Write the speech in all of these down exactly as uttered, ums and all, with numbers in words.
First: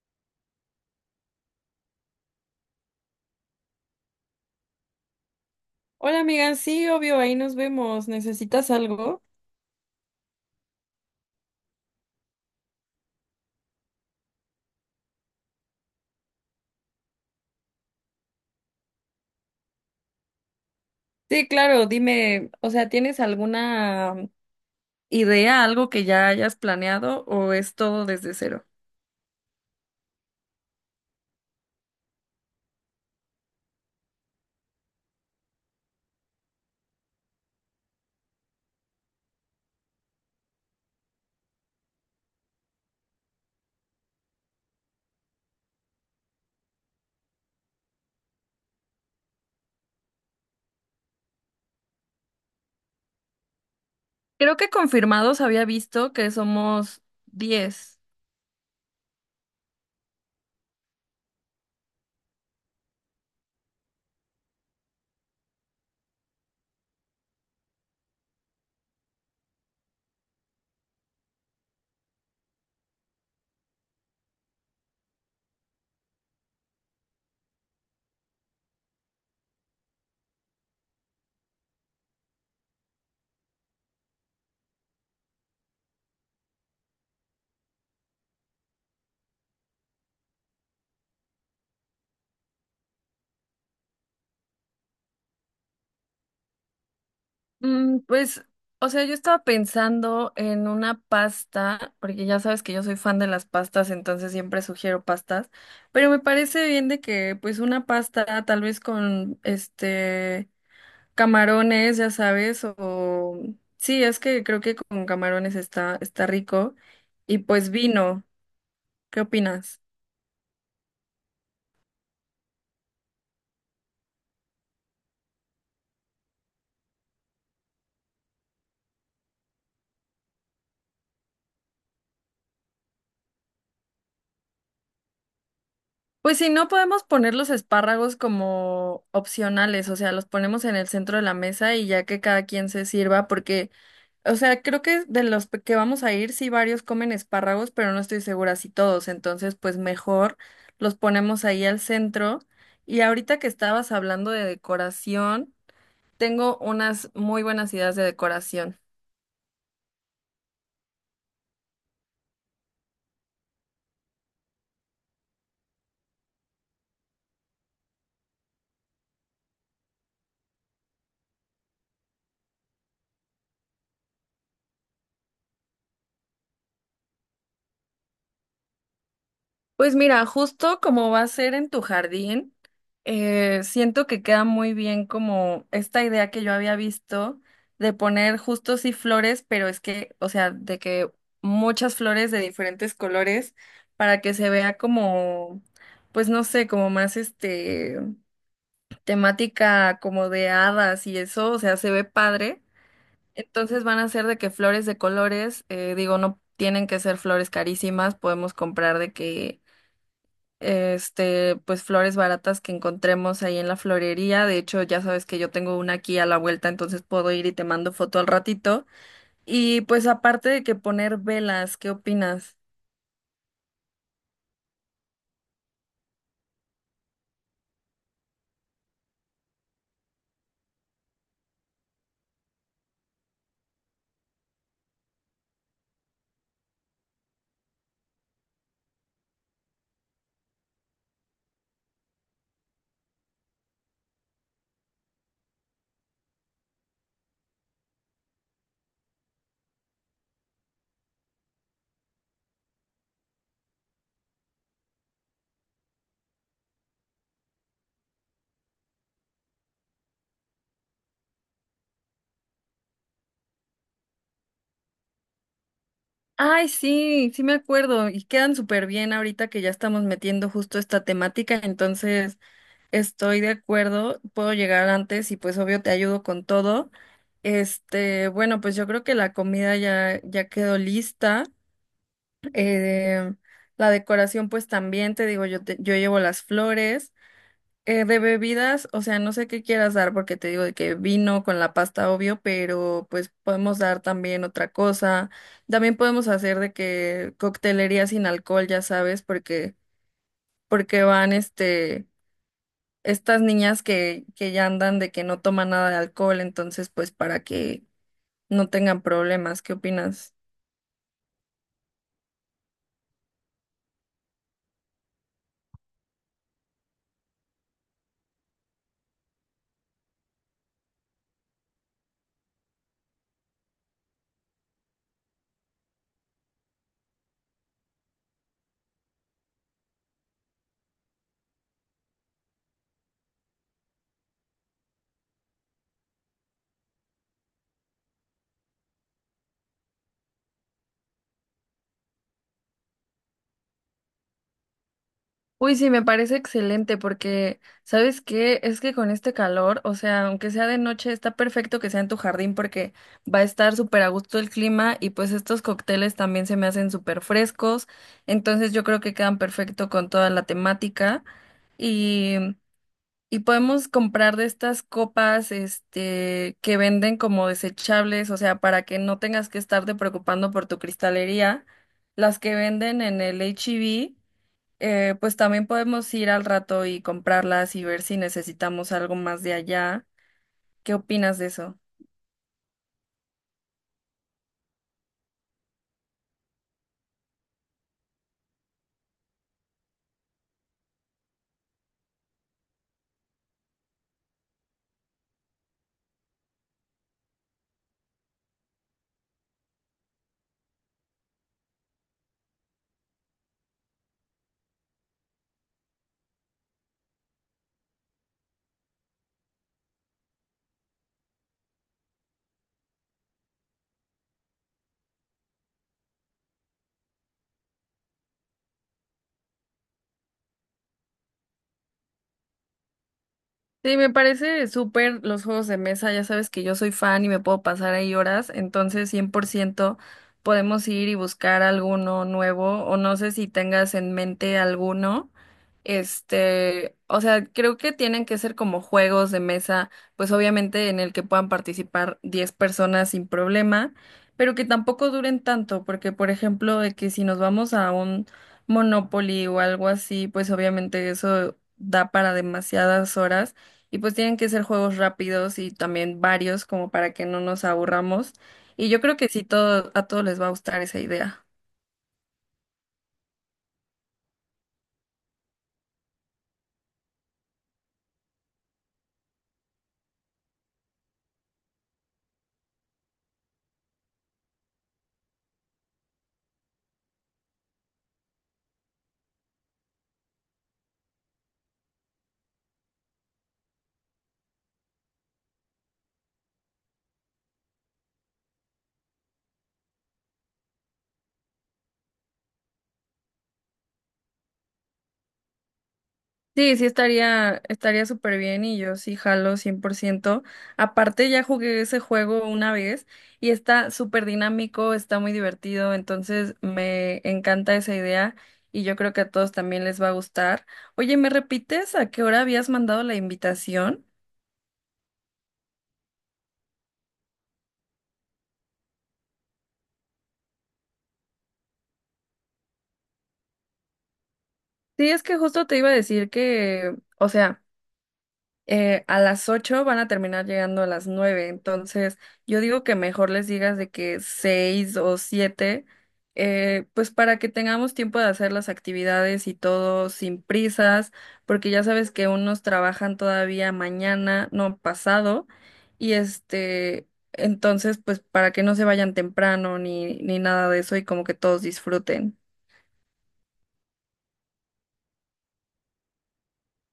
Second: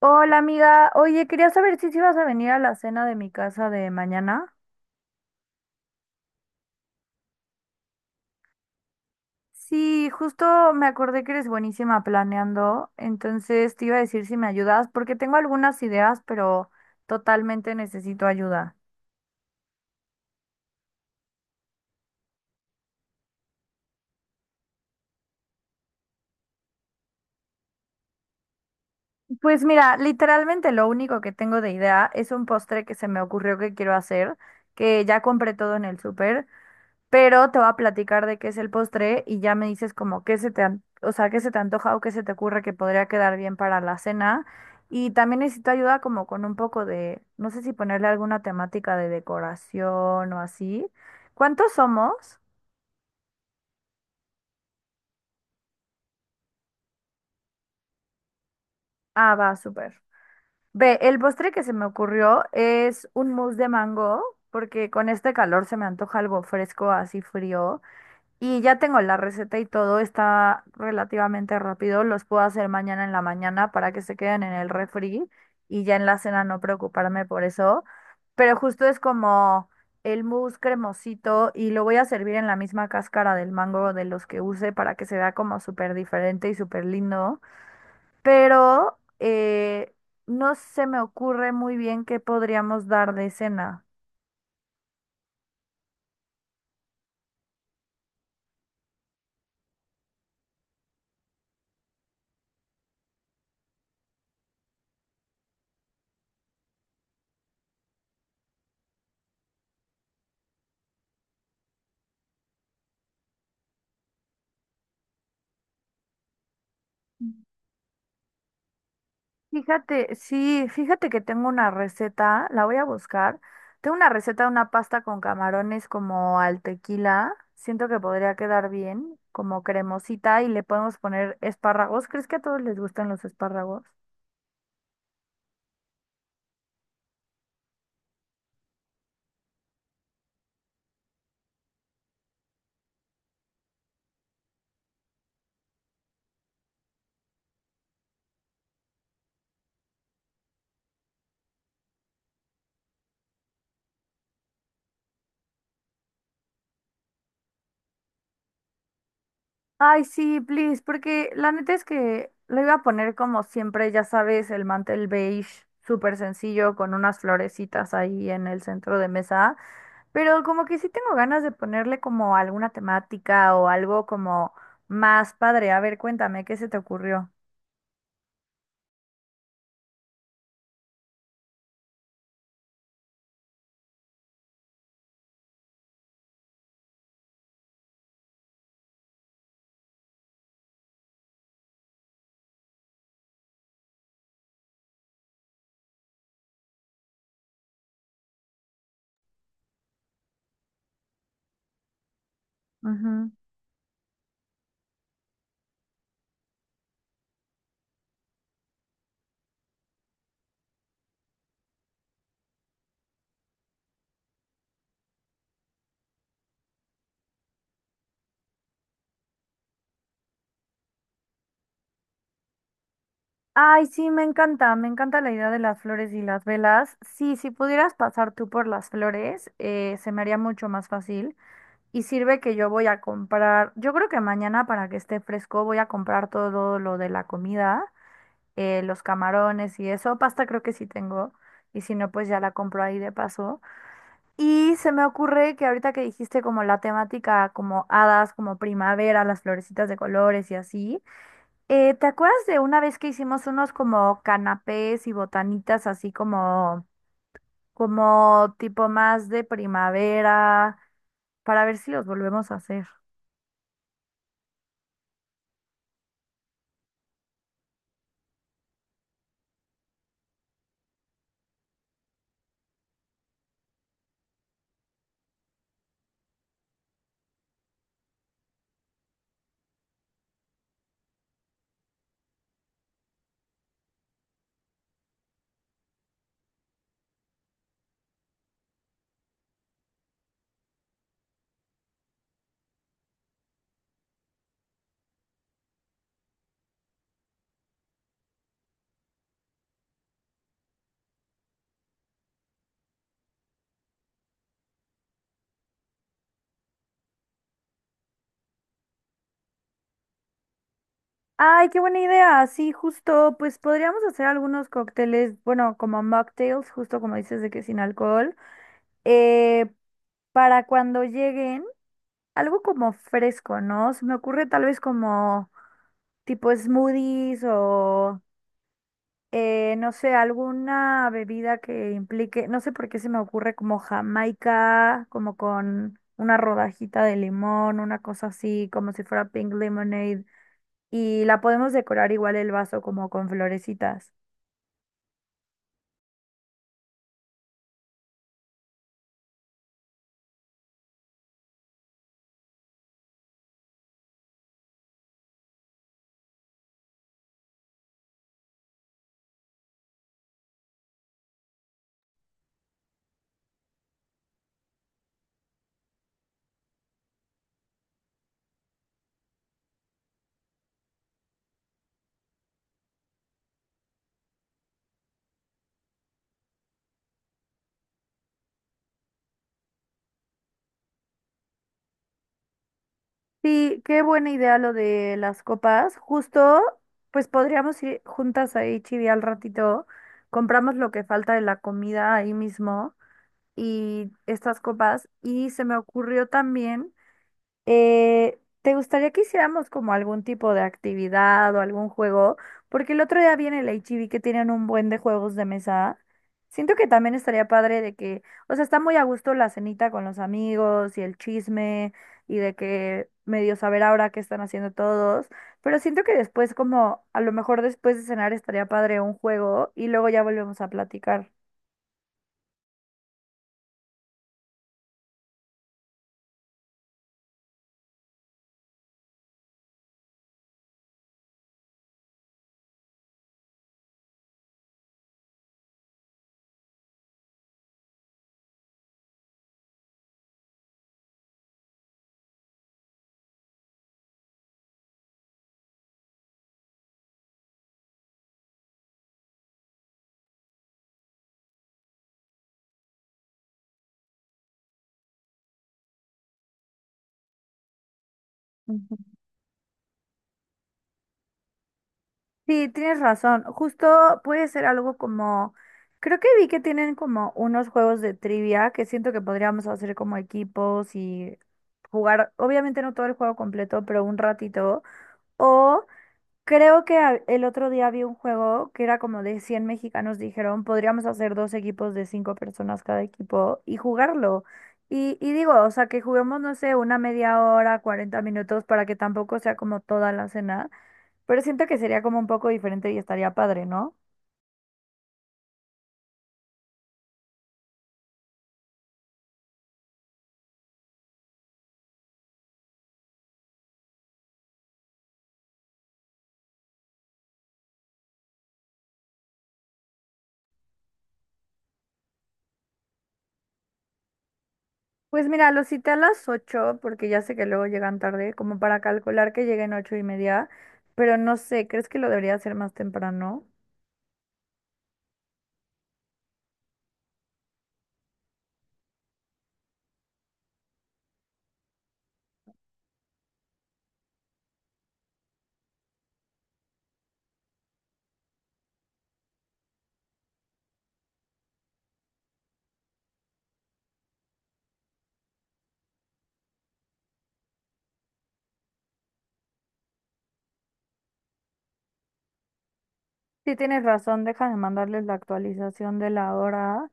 Hola amiga, oye, quería saber si sí ibas a venir a la cena de mi casa de mañana. Hola amiga, sí, obvio, ahí nos vemos. ¿Necesitas algo? Sí, justo me acordé que eres buenísima planeando, entonces te iba a decir si me ayudas, porque tengo algunas ideas, pero totalmente necesito ayuda. Sí, claro, dime, o sea, ¿tienes alguna idea, algo que ya hayas planeado o es todo desde cero? Pues mira, literalmente lo único que tengo de idea es un postre que se me ocurrió que quiero hacer, que ya compré todo en el súper, pero te voy a platicar de qué es el postre y ya me dices como qué se te, an- o sea, qué se te antoja o qué se te ocurre que podría quedar bien para la cena. Y también necesito ayuda como con un poco de, no sé si ponerle alguna temática de decoración o así. ¿Cuántos somos? Creo que confirmados había visto que somos diez. Ah, va, súper. Ve, el postre que se me ocurrió es un mousse de mango, porque con este calor se me antoja algo fresco, así frío. Y ya tengo la receta y todo, está relativamente rápido. Los puedo hacer mañana en la mañana para que se queden en el refri y ya en la cena no preocuparme por eso. Pero justo es como el mousse cremosito y lo voy a servir en la misma cáscara del mango de los que use para que se vea como súper diferente y súper lindo. Pero eh, no se me ocurre muy bien qué podríamos dar de cena. Mm, pues, o sea, yo estaba pensando en una pasta, porque ya sabes que yo soy fan de las pastas, entonces siempre sugiero pastas, pero me parece bien de que pues una pasta tal vez con este, camarones, ya sabes. O sí, es que creo que con camarones está, está rico. Y pues vino, ¿qué opinas? Fíjate, sí, fíjate que tengo una receta, la voy a buscar. Tengo una receta de una pasta con camarones como al tequila. Siento que podría quedar bien, como cremosita y le podemos poner espárragos. ¿Crees que a todos les gustan los espárragos? Pues si no podemos poner los espárragos como opcionales, o sea, los ponemos en el centro de la mesa y ya que cada quien se sirva, porque, o sea, creo que de los pe- que vamos a ir, sí varios comen espárragos, pero no estoy segura si todos, entonces pues mejor los ponemos ahí al centro. Y ahorita que estabas hablando de decoración, tengo unas muy buenas ideas de decoración. Ay, sí, please, porque la neta es que lo iba a poner como siempre, ya sabes, el mantel beige, súper sencillo, con unas florecitas ahí en el centro de mesa, pero como que sí tengo ganas de ponerle como alguna temática o algo como más padre. A ver, cuéntame, ¿qué se te ocurrió? Pues mira, justo como va a ser en tu jardín, eh, siento que queda muy bien como esta idea que yo había visto de poner justo sí flores, pero es que, o sea, de que muchas flores de diferentes colores para que se vea como, pues no sé, como más este temática como de hadas y eso, o sea, se ve padre. Ujú. Entonces van a ser de que flores de colores, eh, digo, no tienen que ser flores carísimas, podemos comprar de que, este, pues flores baratas que encontremos ahí en la florería. De hecho, ya sabes que yo tengo una aquí a la vuelta, entonces puedo ir y te mando foto al ratito. Y pues aparte de que poner velas, ¿qué opinas? Ay, sí, me encanta, me encanta la idea de las flores y las velas. Sí, si pudieras pasar tú por las flores, eh, se me haría mucho más fácil. Y sirve que yo voy a comprar, yo creo que mañana para que esté fresco voy a comprar todo lo de la comida, eh, los camarones y eso, pasta creo que sí tengo, y si no, pues ya la compro ahí de paso. Y se me ocurre que ahorita que dijiste como la temática, como hadas, como primavera, las florecitas de colores y así, eh, ¿te acuerdas de una vez que hicimos unos como canapés y botanitas así como, como tipo más de primavera, para ver si los volvemos a hacer? Ay, sí, sí me acuerdo y quedan súper bien ahorita que ya estamos metiendo justo esta temática, entonces estoy de acuerdo, puedo llegar antes y pues obvio te ayudo con todo. Este, bueno, pues yo creo que la comida ya, ya quedó lista. Eh, la decoración pues también, te digo, yo, te- yo llevo las flores. Eh, de bebidas, o sea, no sé qué quieras dar porque te digo de que vino con la pasta, obvio, pero pues podemos dar también otra cosa. También podemos hacer de que coctelería sin alcohol, ya sabes, porque, porque van este estas niñas, que, que ya andan de que no toman nada de alcohol, entonces pues para que no tengan problemas, ¿qué opinas? Ay, qué buena idea. Sí, justo, pues podríamos hacer algunos cócteles, bueno, como mocktails, justo como dices de que sin alcohol, eh, para cuando lleguen, algo como fresco, ¿no? Se me ocurre tal vez como tipo smoothies o, eh, no sé, alguna bebida que implique, no sé por qué se me ocurre como Jamaica, como con una rodajita de limón, una cosa así, como si fuera pink lemonade y la podemos decorar igual el vaso como con florecitas. Uy, sí, me parece excelente porque, ¿sabes qué? Es que con este calor, o sea, aunque sea de noche, está perfecto que sea en tu jardín porque va a estar súper a gusto el clima y pues estos cócteles también se me hacen súper frescos, entonces yo creo que quedan perfecto con toda la temática. y Y podemos comprar de estas copas, este, que venden como desechables, o sea, para que no tengas que estarte preocupando por tu cristalería. Las que venden en el H E B, eh, pues también podemos ir al rato y comprarlas y ver si necesitamos algo más de allá. ¿Qué opinas de eso? Sí, qué buena idea lo de las copas. Justo, pues podríamos ir juntas ahí h al ratito, compramos lo que falta de la comida ahí mismo y estas copas. Y se me ocurrió también. Eh, ¿te gustaría que hiciéramos como algún tipo de actividad o algún juego? Porque el otro día viene el H E B que tienen un buen de juegos de mesa. Siento que también estaría padre de que, o sea, está muy a gusto la cenita con los amigos y el chisme y de que medio saber ahora qué están haciendo todos, pero siento que después como a lo mejor después de cenar estaría padre un juego y luego ya volvemos a platicar. Sí, me parece súper los juegos de mesa, ya sabes que yo soy fan y me puedo pasar ahí horas, entonces cien por ciento podemos ir y buscar alguno nuevo o no sé si tengas en mente alguno. Este, o sea, creo que tienen que ser como juegos de mesa, pues obviamente en el que puedan participar diez personas sin problema, pero que tampoco duren tanto, porque por ejemplo, de que si nos vamos a un Monopoly o algo así, pues obviamente eso da para demasiadas horas y pues tienen que ser juegos rápidos y también varios como para que no nos aburramos. Y yo creo que sí todo, a todos les va a gustar esa idea. Sí, tienes razón. Justo puede ser algo como, creo que vi que tienen como unos juegos de trivia que siento que podríamos hacer como equipos y jugar, obviamente no todo el juego completo, pero un ratito. O creo que a- el otro día vi un juego que era como de cien mexicanos, dijeron, podríamos hacer dos equipos de cinco personas cada equipo y jugarlo. Y, y digo, o sea, que juguemos, no sé, una media hora, cuarenta minutos para que tampoco sea como toda la cena. Pero siento que sería como un poco diferente y estaría padre, ¿no? Sí, sí estaría, estaría súper bien y yo sí jalo cien por ciento. Aparte ya jugué ese juego una vez y está súper dinámico, está muy divertido, entonces me encanta esa idea y yo creo que a todos también les va a gustar. Oye, ¿me repites a qué hora habías mandado la invitación? Pues mira, los cité a las ocho porque ya sé que luego llegan tarde, como para calcular que lleguen ocho y media, pero no sé, ¿crees que lo debería hacer más temprano? Sí, es que justo te iba a decir que, o sea, eh, a las ocho van a terminar llegando a las nueve, entonces yo digo que mejor les digas de que seis o siete, eh, pues para que tengamos tiempo de hacer las actividades y todo sin prisas, porque ya sabes que unos trabajan todavía mañana, no pasado, y este, entonces pues para que no se vayan temprano ni, ni nada de eso y como que todos disfruten. Sí, tienes razón, déjame mandarles la actualización de la hora.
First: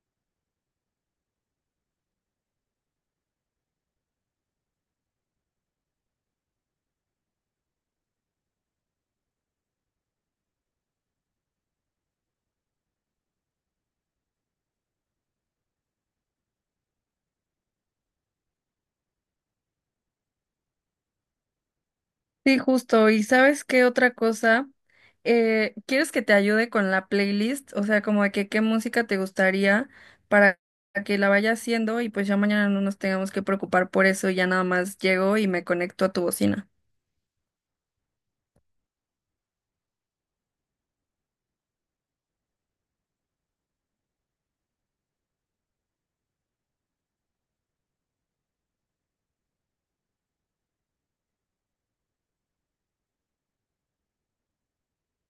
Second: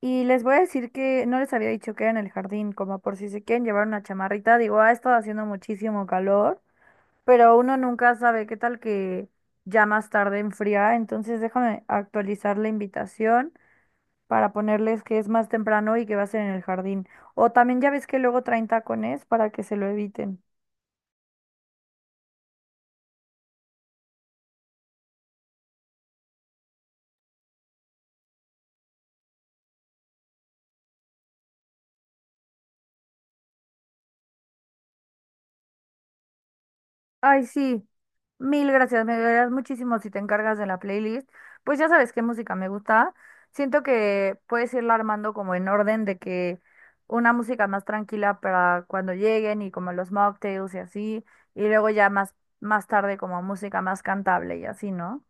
Y les voy a decir que no les había dicho que era en el jardín, como por si se quieren llevar una chamarrita. Digo, ha estado haciendo muchísimo calor, pero uno nunca sabe qué tal que ya más tarde enfría. Entonces déjame actualizar la invitación para ponerles que es más temprano y que va a ser en el jardín. O también ya ves que luego traen tacones para que se lo eviten. Sí, justo. ¿Y sabes qué otra cosa? Eh, ¿quieres que te ayude con la playlist? O sea, como de que qué música te gustaría para que la vaya haciendo y pues ya mañana no nos tengamos que preocupar por eso. Ya nada más llego y me conecto a tu bocina. Ay, sí, mil gracias, me ayudarás muchísimo si te encargas de la playlist. Pues ya sabes qué música me gusta. Siento que puedes irla armando como en orden de que una música más tranquila para cuando lleguen y como los mocktails y así, y luego ya más, más tarde como música más cantable y así, ¿no?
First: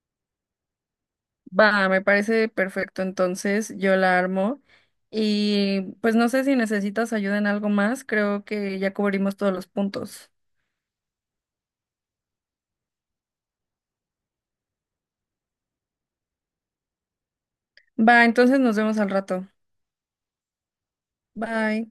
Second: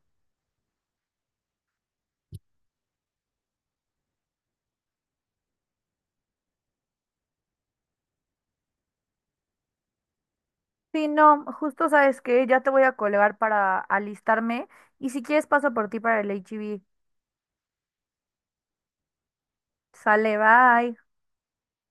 Va, me parece perfecto. Entonces yo la armo y pues no sé si necesitas ayuda en algo más. Creo que ya cubrimos todos los puntos. Sí, no, justo sabes que ya te voy a colgar para alistarme y si quieres paso por ti para el H I V. Va, entonces nos vemos al rato. Sale, bye. Bye.